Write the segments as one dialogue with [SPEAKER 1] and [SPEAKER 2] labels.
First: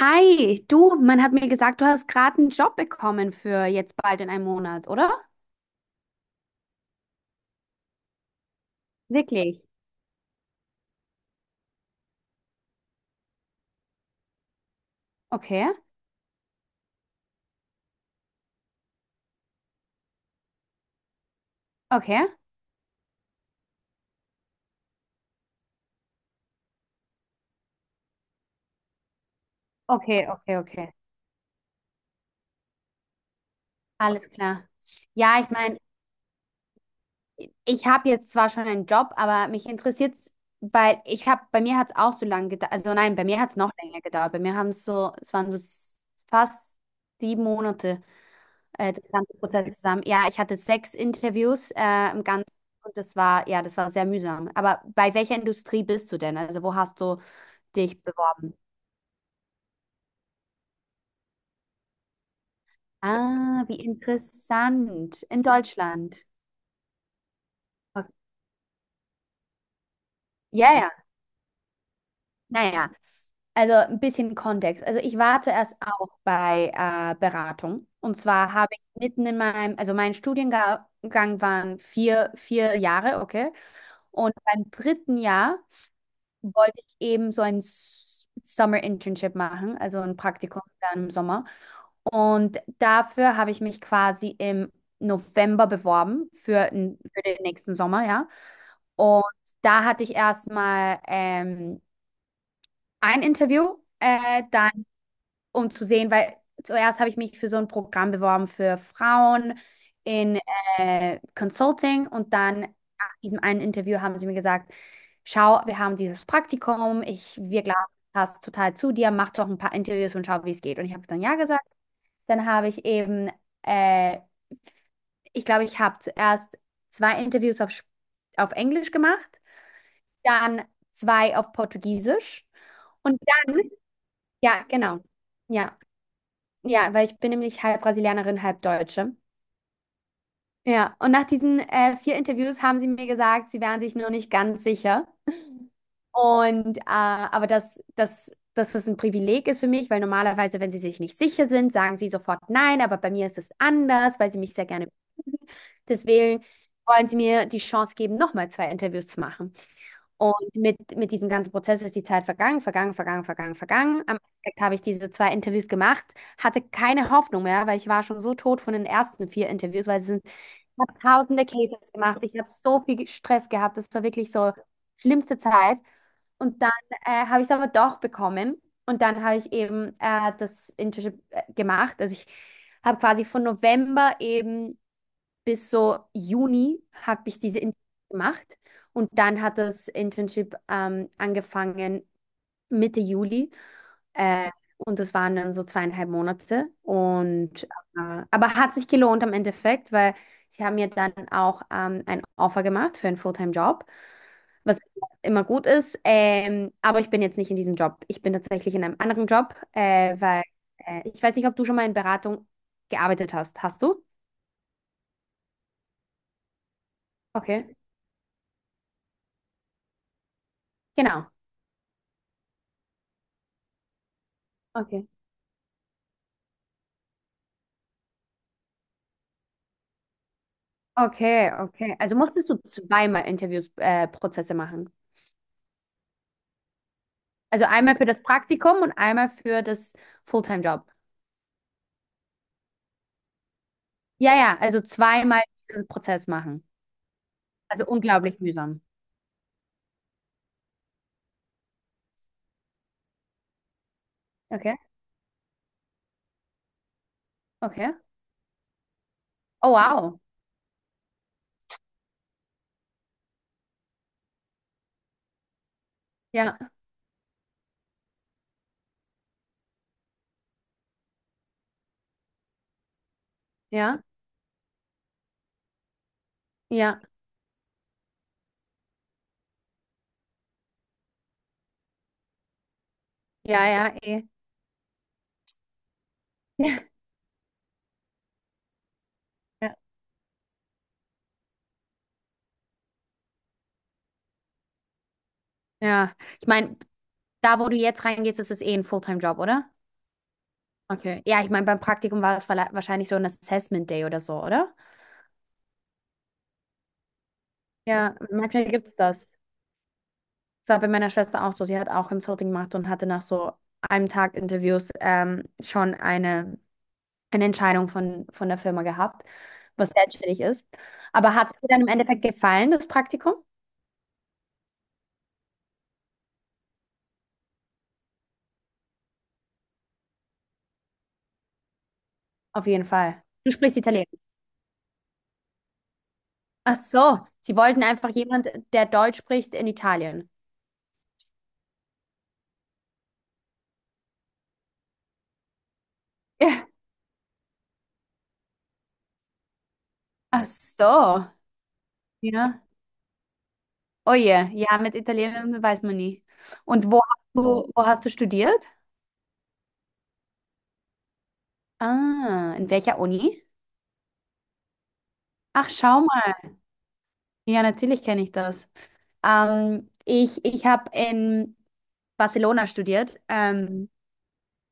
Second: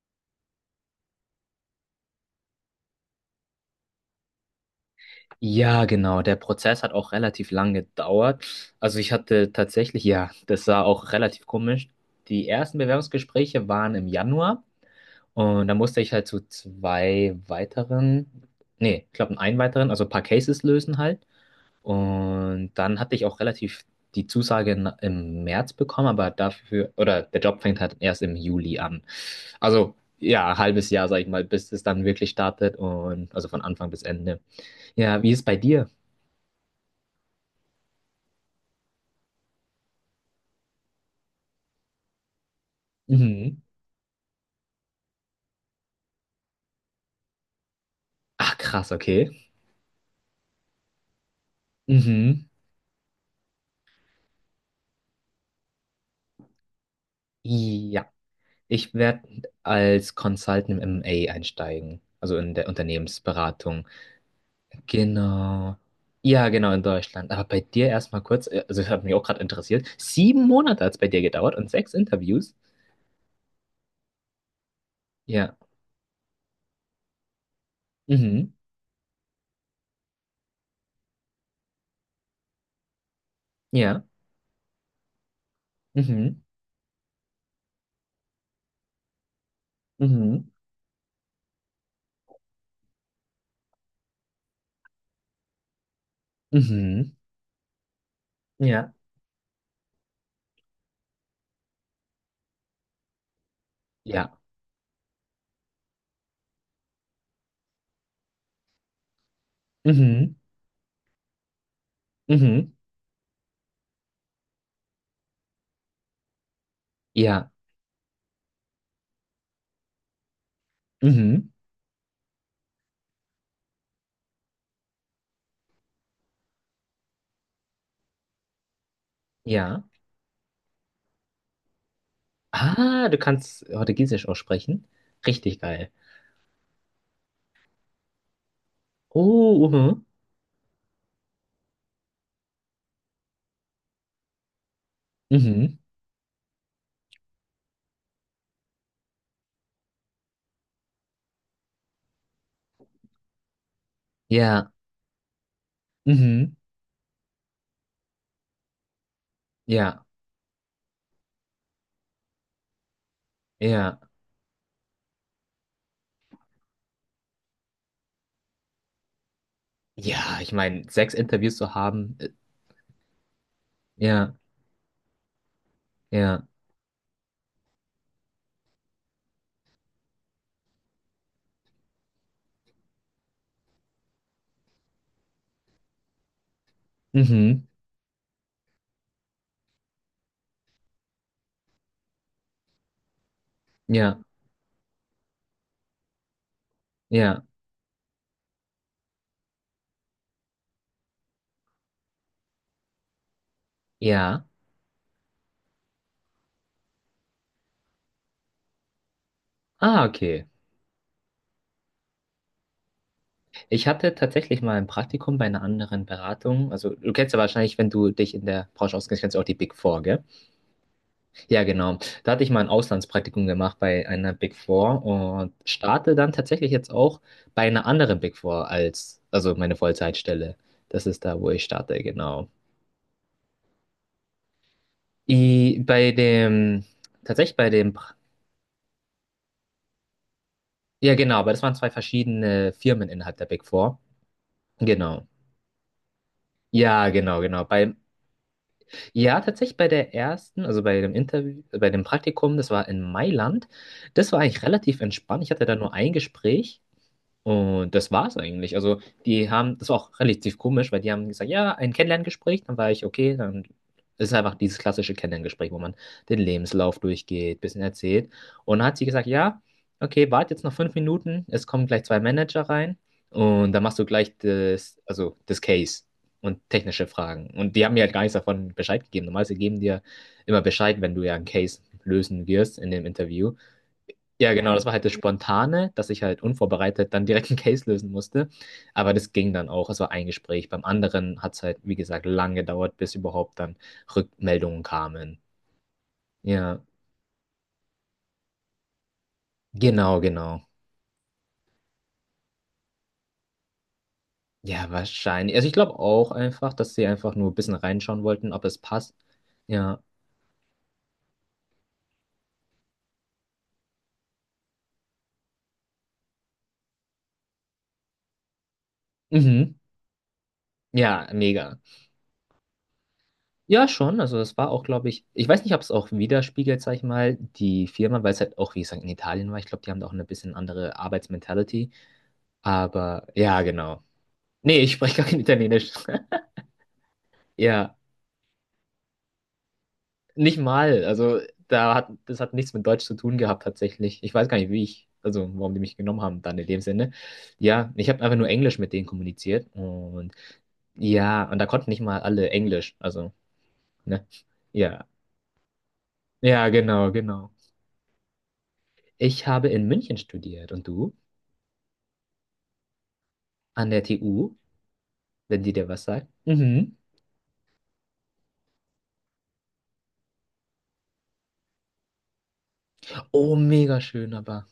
[SPEAKER 1] Hi, du, man hat mir gesagt, du hast gerade einen Job bekommen für jetzt bald in einem Monat, oder?
[SPEAKER 2] Ja, genau. Der Prozess hat auch relativ lang gedauert. Also ich hatte
[SPEAKER 1] Wirklich?
[SPEAKER 2] tatsächlich, ja, das war auch relativ komisch. Die ersten Bewerbungsgespräche waren im Januar und
[SPEAKER 1] Okay,
[SPEAKER 2] da musste ich halt zu zwei weiteren, nee, ich glaube einen weiteren, also ein paar Cases lösen halt.
[SPEAKER 1] okay,
[SPEAKER 2] Und dann hatte ich auch relativ die Zusage im März bekommen, aber dafür, oder der Job fängt halt erst im Juli an. Also
[SPEAKER 1] okay,
[SPEAKER 2] ja,
[SPEAKER 1] okay,
[SPEAKER 2] ein halbes
[SPEAKER 1] okay.
[SPEAKER 2] Jahr, sag ich mal, bis es dann wirklich startet und also von Anfang bis
[SPEAKER 1] Alles
[SPEAKER 2] Ende.
[SPEAKER 1] klar.
[SPEAKER 2] Ja, wie ist
[SPEAKER 1] Ja,
[SPEAKER 2] es
[SPEAKER 1] ich
[SPEAKER 2] bei
[SPEAKER 1] meine,
[SPEAKER 2] dir?
[SPEAKER 1] ich habe jetzt zwar schon einen Job, aber mich interessiert es, weil ich habe, bei mir hat es auch so lange gedauert, also nein, bei mir hat es
[SPEAKER 2] Mhm.
[SPEAKER 1] noch länger gedauert. Bei mir haben es so, es waren so fast sieben Monate.
[SPEAKER 2] Ach, krass,
[SPEAKER 1] Das
[SPEAKER 2] okay.
[SPEAKER 1] ganze Prozess zusammen. Ja, ich hatte sechs Interviews im
[SPEAKER 2] Mhm.
[SPEAKER 1] Ganzen und das war, ja, das war sehr mühsam. Aber bei welcher Industrie bist du denn? Also wo hast du dich
[SPEAKER 2] Ja,
[SPEAKER 1] beworben?
[SPEAKER 2] ich werde als Consultant im M&A einsteigen, also in der
[SPEAKER 1] Ah, wie
[SPEAKER 2] Unternehmensberatung.
[SPEAKER 1] interessant. In
[SPEAKER 2] Genau.
[SPEAKER 1] Deutschland.
[SPEAKER 2] Ja, genau, in Deutschland. Aber bei dir
[SPEAKER 1] Okay.
[SPEAKER 2] erstmal kurz, also das hat mich auch gerade interessiert. Sieben
[SPEAKER 1] Ja,
[SPEAKER 2] Monate hat es
[SPEAKER 1] ja.
[SPEAKER 2] bei dir gedauert und sechs Interviews.
[SPEAKER 1] Naja, also ein bisschen Kontext. Also ich war
[SPEAKER 2] Ja.
[SPEAKER 1] zuerst auch bei Beratung. Und
[SPEAKER 2] Mhm.
[SPEAKER 1] zwar habe ich mitten in meinem, also mein Studiengang waren vier Jahre, okay.
[SPEAKER 2] Ja.
[SPEAKER 1] Und beim dritten Jahr
[SPEAKER 2] Mhm.
[SPEAKER 1] wollte ich eben so ein Summer Internship machen, also ein
[SPEAKER 2] Mhm.
[SPEAKER 1] Praktikum dann im Sommer. Und dafür habe ich mich quasi im November beworben für, n-
[SPEAKER 2] Mhm.
[SPEAKER 1] für den nächsten Sommer, ja.
[SPEAKER 2] Ja.
[SPEAKER 1] Und da hatte ich erstmal ein Interview,
[SPEAKER 2] Ja.
[SPEAKER 1] dann um zu sehen, weil zuerst habe ich mich für so ein Programm beworben für Frauen
[SPEAKER 2] Mhm.
[SPEAKER 1] in Consulting und dann
[SPEAKER 2] Mhm.
[SPEAKER 1] nach diesem einen Interview haben sie mir gesagt, schau, wir haben dieses Praktikum,
[SPEAKER 2] Ja.
[SPEAKER 1] wir glauben, das passt total zu dir, mach doch ein paar Interviews und schau, wie es geht. Und ich habe dann ja
[SPEAKER 2] Mhm.
[SPEAKER 1] gesagt. Dann habe ich eben, äh, ich glaube, ich habe zuerst zwei Interviews auf Englisch gemacht,
[SPEAKER 2] Ja.
[SPEAKER 1] dann zwei auf Portugiesisch
[SPEAKER 2] Ah, du
[SPEAKER 1] und
[SPEAKER 2] kannst
[SPEAKER 1] dann,
[SPEAKER 2] Portugiesisch
[SPEAKER 1] ja,
[SPEAKER 2] aussprechen.
[SPEAKER 1] genau,
[SPEAKER 2] Richtig
[SPEAKER 1] ja.
[SPEAKER 2] geil.
[SPEAKER 1] Ja, weil ich bin nämlich halb Brasilianerin, halb Deutsche.
[SPEAKER 2] Oh, mhm.
[SPEAKER 1] Ja, und nach diesen vier Interviews haben sie mir gesagt, sie wären sich noch nicht ganz sicher.
[SPEAKER 2] Mhm.
[SPEAKER 1] Und aber dass das ein Privileg ist für mich, weil normalerweise, wenn sie sich nicht sicher sind, sagen sie sofort nein, aber bei mir ist es anders, weil sie mich sehr
[SPEAKER 2] Ja.
[SPEAKER 1] gerne mögen. Deswegen
[SPEAKER 2] Mhm.
[SPEAKER 1] wollen sie mir die Chance geben, nochmal zwei Interviews zu machen.
[SPEAKER 2] Ja.
[SPEAKER 1] Und mit diesem ganzen Prozess ist die Zeit vergangen, vergangen, vergangen, vergangen,
[SPEAKER 2] Ja.
[SPEAKER 1] vergangen. Am Endeffekt habe ich diese zwei Interviews gemacht, hatte keine Hoffnung mehr, weil ich war schon so tot von den ersten vier Interviews, ich
[SPEAKER 2] Ja, ich meine,
[SPEAKER 1] habe
[SPEAKER 2] sechs
[SPEAKER 1] tausende
[SPEAKER 2] Interviews zu
[SPEAKER 1] Cases
[SPEAKER 2] haben.
[SPEAKER 1] gemacht,
[SPEAKER 2] äh,
[SPEAKER 1] ich habe so viel Stress gehabt, das war wirklich
[SPEAKER 2] Ja.
[SPEAKER 1] so schlimmste Zeit.
[SPEAKER 2] Ja.
[SPEAKER 1] Und dann habe ich es aber doch bekommen und dann habe ich eben das Internship gemacht. Also ich habe quasi von November eben bis so Juni habe ich diese
[SPEAKER 2] Mhm.
[SPEAKER 1] Internship gemacht und dann hat das Internship angefangen Mitte Juli,
[SPEAKER 2] Ja.
[SPEAKER 1] äh, und das waren dann so zweieinhalb Monate
[SPEAKER 2] Ja.
[SPEAKER 1] und aber hat sich gelohnt am Endeffekt, weil sie haben mir dann auch ein Offer gemacht für einen Fulltime-Job,
[SPEAKER 2] Ja.
[SPEAKER 1] was immer gut ist. Aber ich bin jetzt nicht in diesem Job. Ich bin tatsächlich in einem anderen Job,
[SPEAKER 2] Ah,
[SPEAKER 1] weil
[SPEAKER 2] okay.
[SPEAKER 1] ich weiß nicht, ob du schon mal in Beratung gearbeitet hast. Hast
[SPEAKER 2] Ich
[SPEAKER 1] du?
[SPEAKER 2] hatte tatsächlich mal ein Praktikum bei einer anderen Beratung. Also, du kennst ja
[SPEAKER 1] Okay.
[SPEAKER 2] wahrscheinlich, wenn du dich in der Branche auskennst, kennst du auch die Big Four, gell?
[SPEAKER 1] Genau.
[SPEAKER 2] Ja, genau. Da hatte ich mal ein Auslandspraktikum gemacht bei einer Big Four
[SPEAKER 1] Okay.
[SPEAKER 2] und starte dann tatsächlich jetzt auch bei einer anderen Big Four als, also meine Vollzeitstelle. Das ist da, wo
[SPEAKER 1] Okay,
[SPEAKER 2] ich
[SPEAKER 1] okay.
[SPEAKER 2] starte,
[SPEAKER 1] Also
[SPEAKER 2] genau.
[SPEAKER 1] musstest du zweimal Interviews, Prozesse machen.
[SPEAKER 2] I, bei dem, tatsächlich
[SPEAKER 1] Also
[SPEAKER 2] bei dem,
[SPEAKER 1] einmal für
[SPEAKER 2] Pr-
[SPEAKER 1] das Praktikum und einmal für das Fulltime-Job.
[SPEAKER 2] ja genau, aber das waren zwei verschiedene Firmen innerhalb der Big Four.
[SPEAKER 1] Ja, ja, also
[SPEAKER 2] Genau.
[SPEAKER 1] zweimal diesen Prozess machen.
[SPEAKER 2] Ja, genau, genau.
[SPEAKER 1] Also
[SPEAKER 2] Bei,
[SPEAKER 1] unglaublich mühsam.
[SPEAKER 2] ja, tatsächlich bei der ersten, also bei dem Interview, bei dem Praktikum, das war in Mailand. Das war eigentlich
[SPEAKER 1] Okay,
[SPEAKER 2] relativ entspannt. Ich hatte da nur ein Gespräch.
[SPEAKER 1] okay.
[SPEAKER 2] Und das war's eigentlich. Also, die
[SPEAKER 1] Oh,
[SPEAKER 2] haben, das war auch
[SPEAKER 1] wow.
[SPEAKER 2] relativ komisch, weil die haben gesagt, ja, ein Kennenlerngespräch, dann war ich, okay, dann ist einfach dieses klassische Kennenlerngespräch, wo man den
[SPEAKER 1] Ja,
[SPEAKER 2] Lebenslauf durchgeht, bisschen erzählt. Und dann hat sie gesagt, ja, okay, warte jetzt noch 5 Minuten, es kommen gleich zwei Manager rein und dann machst
[SPEAKER 1] ja,
[SPEAKER 2] du gleich das, also das Case und
[SPEAKER 1] ja,
[SPEAKER 2] technische Fragen. Und die haben mir halt gar nichts davon Bescheid gegeben. Normalerweise geben die ja immer Bescheid, wenn du ja einen Case lösen wirst in dem Interview.
[SPEAKER 1] ja, ja, eh.
[SPEAKER 2] Ja, genau, das war halt das Spontane, dass ich halt
[SPEAKER 1] Ja,
[SPEAKER 2] unvorbereitet dann direkt einen Case lösen musste. Aber das ging dann
[SPEAKER 1] ja.
[SPEAKER 2] auch. Es war ein Gespräch. Beim anderen hat es halt, wie gesagt, lange gedauert, bis überhaupt dann Rückmeldungen kamen.
[SPEAKER 1] Ja. Ich meine,
[SPEAKER 2] Ja,
[SPEAKER 1] da, wo du jetzt reingehst, ist es eh ein Fulltime-Job, oder?
[SPEAKER 2] genau, genau.
[SPEAKER 1] Okay. Ja, ich meine, beim Praktikum war es wahrscheinlich so ein Assessment Day oder so, oder?
[SPEAKER 2] Ja, wahrscheinlich. Also ich glaube auch einfach, dass sie einfach nur ein bisschen
[SPEAKER 1] Ja,
[SPEAKER 2] reinschauen wollten, ob
[SPEAKER 1] manchmal
[SPEAKER 2] es
[SPEAKER 1] gibt es
[SPEAKER 2] passt.
[SPEAKER 1] das.
[SPEAKER 2] Ja.
[SPEAKER 1] Das war bei meiner Schwester auch so. Sie hat auch Consulting gemacht und hatte nach so einem Tag Interviews schon eine Entscheidung von der Firma gehabt,
[SPEAKER 2] Mhm.
[SPEAKER 1] was selbstständig ist.
[SPEAKER 2] Ja,
[SPEAKER 1] Aber hat es dir
[SPEAKER 2] mega.
[SPEAKER 1] dann im Endeffekt gefallen, das Praktikum?
[SPEAKER 2] Ja, schon. Also es war auch, glaube ich, ich weiß nicht, ob es auch widerspiegelt, sag ich mal, die Firma, weil es halt auch, wie gesagt, in Italien war. Ich glaube, die haben da auch eine bisschen andere Arbeitsmentality.
[SPEAKER 1] Auf jeden Fall.
[SPEAKER 2] Aber
[SPEAKER 1] Du
[SPEAKER 2] ja,
[SPEAKER 1] sprichst
[SPEAKER 2] genau.
[SPEAKER 1] Italienisch.
[SPEAKER 2] Nee, ich spreche gar kein Italienisch.
[SPEAKER 1] Ach so, sie wollten
[SPEAKER 2] Ja,
[SPEAKER 1] einfach jemand, der Deutsch spricht in Italien.
[SPEAKER 2] nicht mal. Also da hat das hat nichts mit Deutsch zu tun gehabt tatsächlich. Ich weiß gar nicht, wie ich, also warum die mich genommen haben dann in
[SPEAKER 1] Ja.
[SPEAKER 2] dem Sinne. Ja, ich habe einfach nur Englisch mit denen kommuniziert und
[SPEAKER 1] Ach so,
[SPEAKER 2] ja, und da konnten nicht mal alle
[SPEAKER 1] ja.
[SPEAKER 2] Englisch. Also,
[SPEAKER 1] Oh
[SPEAKER 2] ne?
[SPEAKER 1] je, ja, mit
[SPEAKER 2] Ja.
[SPEAKER 1] Italienisch weiß man nie.
[SPEAKER 2] Ja,
[SPEAKER 1] Und
[SPEAKER 2] genau, genau.
[SPEAKER 1] wo hast du studiert?
[SPEAKER 2] Ich habe in München studiert und du?
[SPEAKER 1] Ah, in welcher Uni?
[SPEAKER 2] An der TU, wenn
[SPEAKER 1] Ach,
[SPEAKER 2] die dir was
[SPEAKER 1] schau.
[SPEAKER 2] sagt. Mhm.
[SPEAKER 1] Ja, natürlich kenne ich das. Ich habe in Barcelona studiert.
[SPEAKER 2] Oh, mega schön, aber.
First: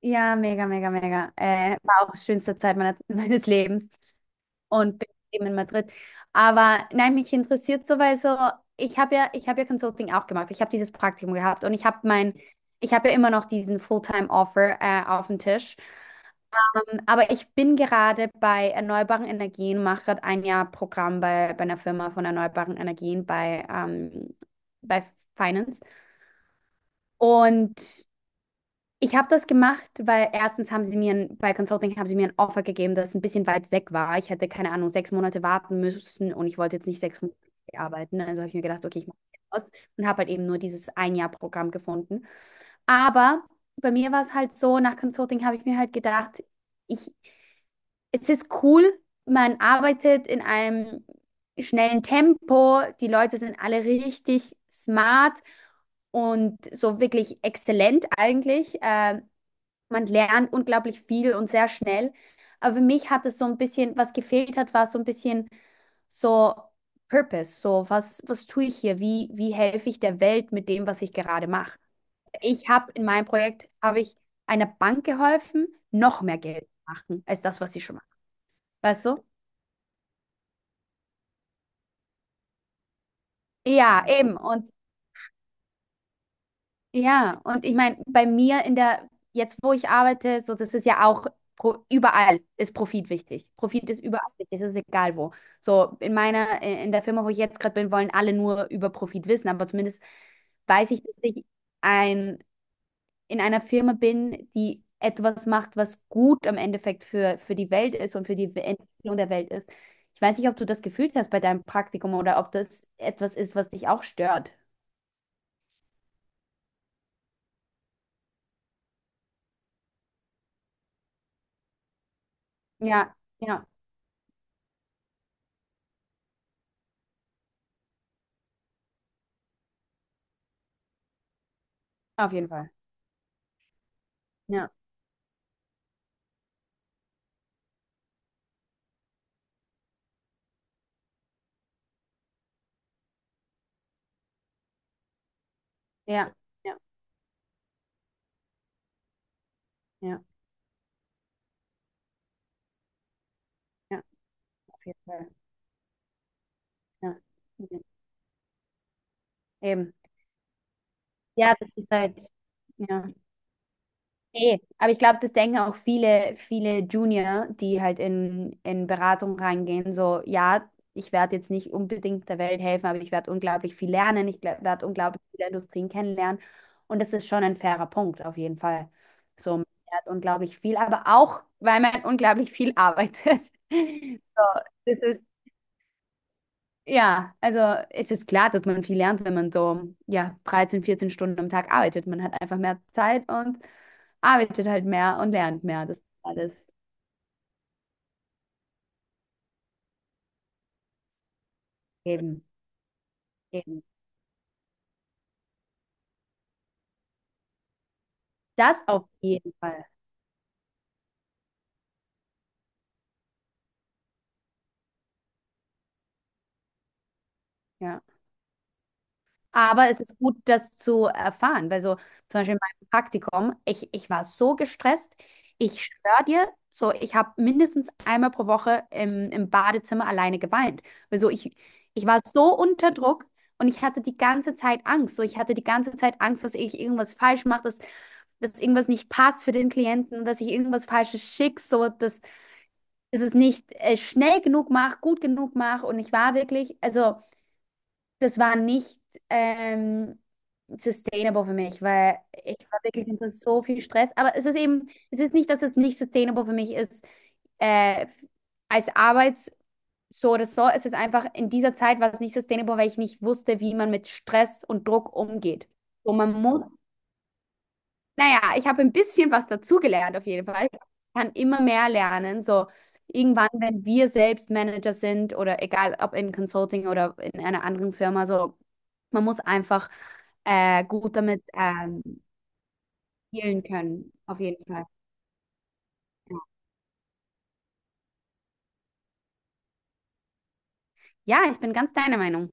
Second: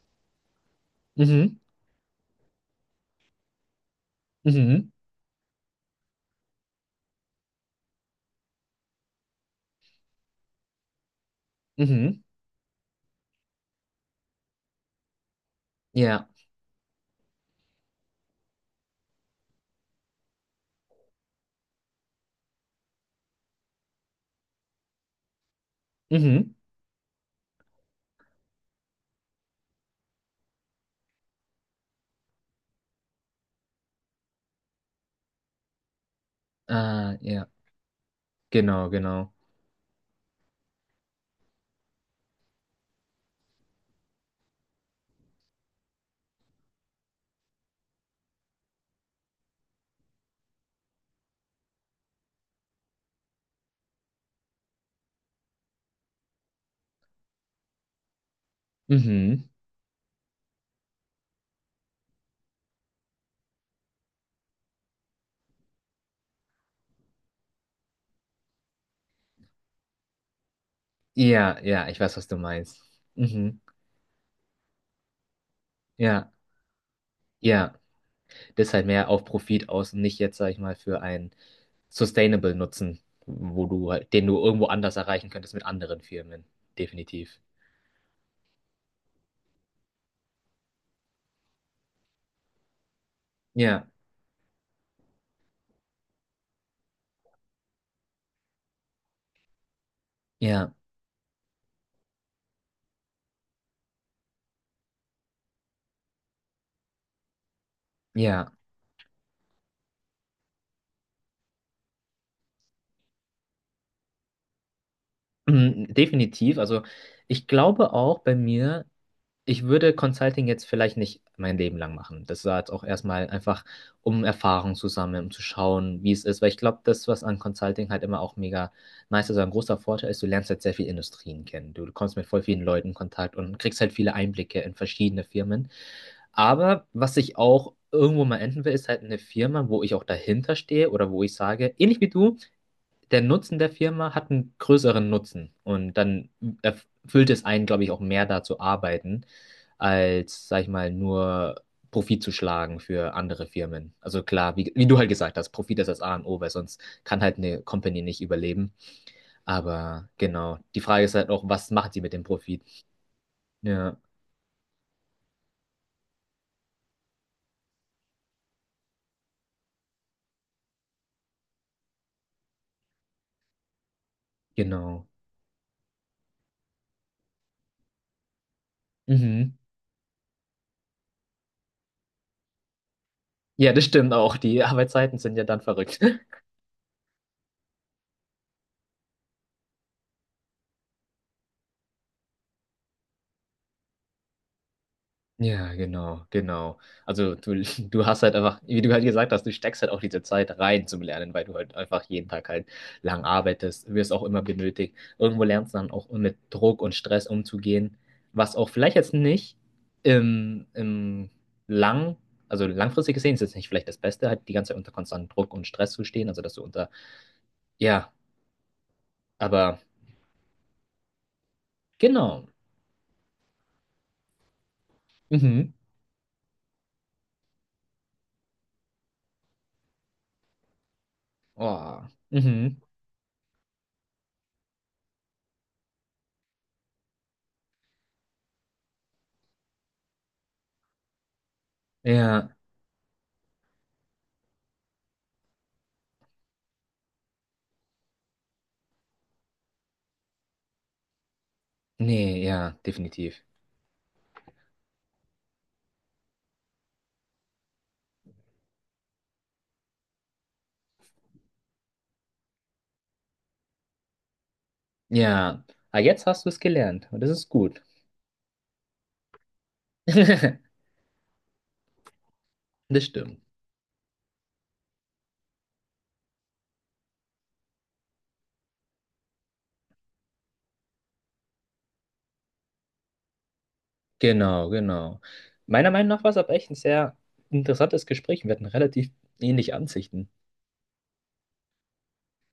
[SPEAKER 1] Ja, mega, mega, mega.
[SPEAKER 2] Mhm.
[SPEAKER 1] War auch schönste Zeit meiner, meines Lebens
[SPEAKER 2] Mhm.
[SPEAKER 1] und bin eben in Madrid. Aber nein, mich interessiert so, weil so, ich habe ja Consulting auch gemacht. Ich habe dieses Praktikum gehabt und
[SPEAKER 2] Mhm.
[SPEAKER 1] ich habe ja immer noch diesen Fulltime-Offer auf dem Tisch.
[SPEAKER 2] Ja.
[SPEAKER 1] Aber ich bin gerade bei erneuerbaren Energien, mache gerade ein Jahr Programm bei einer Firma von erneuerbaren Energien bei Finance.
[SPEAKER 2] Mhm.
[SPEAKER 1] Und ich habe das gemacht, weil erstens haben sie mir, ein, bei Consulting haben sie mir ein Offer gegeben, das ein bisschen weit weg war. Ich hätte, keine Ahnung, sechs Monate warten müssen und ich wollte jetzt nicht
[SPEAKER 2] Ah,
[SPEAKER 1] sechs Monate
[SPEAKER 2] ja.
[SPEAKER 1] arbeiten. Also habe ich mir gedacht,
[SPEAKER 2] Genau,
[SPEAKER 1] okay, ich mache
[SPEAKER 2] genau.
[SPEAKER 1] das aus und habe halt eben nur dieses Ein-Jahr-Programm gefunden. Aber bei mir war es halt so, nach Consulting habe ich mir halt gedacht, ich es ist cool, man arbeitet in einem schnellen Tempo, die Leute sind alle richtig smart und so wirklich exzellent eigentlich.
[SPEAKER 2] Mhm.
[SPEAKER 1] Man lernt unglaublich viel und sehr schnell. Aber für mich hat es so ein bisschen, was gefehlt hat, war so ein bisschen so Purpose, so was, was tue ich hier? Wie helfe ich der Welt mit dem, was ich gerade
[SPEAKER 2] Ja,
[SPEAKER 1] mache?
[SPEAKER 2] ja, ich weiß, was du
[SPEAKER 1] Ich
[SPEAKER 2] meinst.
[SPEAKER 1] habe in meinem
[SPEAKER 2] Mhm.
[SPEAKER 1] Projekt, habe ich einer Bank geholfen, noch
[SPEAKER 2] Ja,
[SPEAKER 1] mehr Geld zu machen als das, was
[SPEAKER 2] ja.
[SPEAKER 1] sie schon macht.
[SPEAKER 2] Das ist halt
[SPEAKER 1] Weißt
[SPEAKER 2] mehr
[SPEAKER 1] du?
[SPEAKER 2] auf Profit aus und nicht jetzt, sag ich mal, für einen Sustainable Nutzen, wo du
[SPEAKER 1] Ja,
[SPEAKER 2] halt, den
[SPEAKER 1] eben.
[SPEAKER 2] du irgendwo
[SPEAKER 1] Und
[SPEAKER 2] anders erreichen könntest mit anderen Firmen. Definitiv.
[SPEAKER 1] ja, und ich meine, bei mir in der, jetzt wo ich arbeite, so, das ist ja auch überall ist Profit wichtig.
[SPEAKER 2] Ja,
[SPEAKER 1] Profit ist überall wichtig, das ist egal wo. So, in der Firma, wo ich jetzt gerade bin, wollen alle nur über Profit wissen, aber zumindest
[SPEAKER 2] ja,
[SPEAKER 1] weiß ich, dass ich ein, in einer Firma bin, die etwas macht, was gut im Endeffekt für die Welt ist und für die
[SPEAKER 2] ja.
[SPEAKER 1] Entwicklung der Welt ist. Ich weiß nicht, ob du das gefühlt hast bei deinem Praktikum oder ob das etwas ist, was dich auch stört.
[SPEAKER 2] Mhm, definitiv. Also ich glaube auch bei mir. Ich würde Consulting jetzt vielleicht nicht mein Leben lang machen. Das war jetzt auch
[SPEAKER 1] Ja,
[SPEAKER 2] erstmal einfach,
[SPEAKER 1] ja.
[SPEAKER 2] um Erfahrung zu sammeln, um zu schauen, wie es ist. Weil ich glaube, das, was an Consulting halt immer auch mega nice ist, oder ein großer Vorteil ist, du lernst halt sehr viele Industrien kennen. Du kommst mit
[SPEAKER 1] Auf
[SPEAKER 2] voll
[SPEAKER 1] jeden
[SPEAKER 2] vielen
[SPEAKER 1] Fall.
[SPEAKER 2] Leuten in Kontakt und kriegst halt viele Einblicke
[SPEAKER 1] Ja,
[SPEAKER 2] in verschiedene Firmen. Aber was ich auch irgendwo mal enden will, ist halt eine Firma, wo ich auch dahinter stehe oder wo ich sage, ähnlich wie du, der Nutzen der Firma hat einen größeren Nutzen und dann
[SPEAKER 1] ja, ja,
[SPEAKER 2] erfüllt es einen, glaube ich, auch mehr da zu arbeiten,
[SPEAKER 1] ja,
[SPEAKER 2] als, sag ich mal, nur Profit zu schlagen für andere Firmen.
[SPEAKER 1] ja,
[SPEAKER 2] Also klar, wie,
[SPEAKER 1] auf
[SPEAKER 2] wie du
[SPEAKER 1] jeden
[SPEAKER 2] halt
[SPEAKER 1] Fall.
[SPEAKER 2] gesagt hast, Profit ist das A und O, weil sonst
[SPEAKER 1] Ja.
[SPEAKER 2] kann halt eine
[SPEAKER 1] Mhm.
[SPEAKER 2] Company nicht überleben.
[SPEAKER 1] Eben.
[SPEAKER 2] Aber genau, die Frage ist halt auch,
[SPEAKER 1] Ja,
[SPEAKER 2] was
[SPEAKER 1] das ist
[SPEAKER 2] macht sie mit
[SPEAKER 1] halt,
[SPEAKER 2] dem Profit?
[SPEAKER 1] ja.
[SPEAKER 2] Ja,
[SPEAKER 1] Nee, aber ich glaube, das denken auch viele, viele Junior, die halt in Beratung reingehen, so, ja, ich werde jetzt nicht unbedingt der Welt helfen, aber ich werde unglaublich viel lernen, ich werde
[SPEAKER 2] genau.
[SPEAKER 1] unglaublich viele Industrien kennenlernen. Und das ist schon ein fairer Punkt, auf jeden Fall. So,
[SPEAKER 2] Mhm.
[SPEAKER 1] man lernt unglaublich viel, aber auch, weil man unglaublich viel arbeitet.
[SPEAKER 2] Ja, das stimmt auch.
[SPEAKER 1] So,
[SPEAKER 2] Die
[SPEAKER 1] das
[SPEAKER 2] Arbeitszeiten
[SPEAKER 1] ist,
[SPEAKER 2] sind ja dann verrückt.
[SPEAKER 1] ja, also es ist klar, dass man viel lernt, wenn man so, ja, 13, 14 Stunden am Tag arbeitet. Man hat einfach mehr Zeit und arbeitet halt mehr und lernt
[SPEAKER 2] Ja,
[SPEAKER 1] mehr. Das ist
[SPEAKER 2] genau,
[SPEAKER 1] alles
[SPEAKER 2] genau. Also du, du hast halt einfach, wie du halt gesagt hast, du steckst halt auch diese Zeit rein zum Lernen, weil du halt einfach jeden
[SPEAKER 1] eben,
[SPEAKER 2] Tag halt lang
[SPEAKER 1] eben.
[SPEAKER 2] arbeitest, wirst auch immer benötigt. Irgendwo lernst du dann auch mit Druck und Stress umzugehen, was auch
[SPEAKER 1] Das
[SPEAKER 2] vielleicht
[SPEAKER 1] auf
[SPEAKER 2] jetzt
[SPEAKER 1] jeden
[SPEAKER 2] nicht
[SPEAKER 1] Fall.
[SPEAKER 2] im, im lang, also langfristig gesehen ist jetzt nicht vielleicht das Beste, halt die ganze Zeit unter konstantem Druck und Stress zu stehen, also dass du unter,
[SPEAKER 1] Ja.
[SPEAKER 2] ja, aber
[SPEAKER 1] Aber es ist gut, das zu erfahren, weil so zum
[SPEAKER 2] genau.
[SPEAKER 1] Beispiel in meinem Praktikum, ich war so gestresst,
[SPEAKER 2] Mhm.
[SPEAKER 1] ich schwör dir, so ich habe mindestens einmal pro Woche im Badezimmer alleine geweint. Weil so ich
[SPEAKER 2] Oh,
[SPEAKER 1] war so
[SPEAKER 2] mhm.
[SPEAKER 1] unter Druck und ich hatte die ganze Zeit Angst. So ich hatte die ganze Zeit Angst, dass ich irgendwas falsch mache, dass irgendwas nicht passt für den Klienten, dass ich irgendwas Falsches schicke, so dass,
[SPEAKER 2] Ja,
[SPEAKER 1] dass es nicht schnell genug mache, gut genug mache. Und ich war wirklich, also das war nicht ähm, sustainable für mich, weil
[SPEAKER 2] nee,
[SPEAKER 1] ich
[SPEAKER 2] ja,
[SPEAKER 1] war wirklich unter
[SPEAKER 2] definitiv.
[SPEAKER 1] so viel Stress. Aber es ist eben, es ist nicht, dass es nicht sustainable für mich ist, äh, als Arbeits so oder so. Es ist einfach, in dieser Zeit war es nicht sustainable, weil ich nicht wusste, wie man mit Stress und Druck
[SPEAKER 2] Ja,
[SPEAKER 1] umgeht.
[SPEAKER 2] aber
[SPEAKER 1] Und
[SPEAKER 2] jetzt
[SPEAKER 1] man
[SPEAKER 2] hast du es
[SPEAKER 1] muss
[SPEAKER 2] gelernt und das ist gut.
[SPEAKER 1] Naja, ich habe ein bisschen was dazugelernt auf jeden Fall. Ich kann immer mehr lernen. So
[SPEAKER 2] Das stimmt.
[SPEAKER 1] irgendwann, wenn wir selbst Manager sind oder egal ob in Consulting oder in einer anderen Firma, so man muss einfach gut damit dealen können, auf jeden
[SPEAKER 2] Genau,
[SPEAKER 1] Fall.
[SPEAKER 2] genau. Meiner Meinung nach war es aber echt ein sehr interessantes Gespräch. Wir hatten relativ ähnliche Ansichten.
[SPEAKER 1] Ja, ich bin ganz deiner Meinung.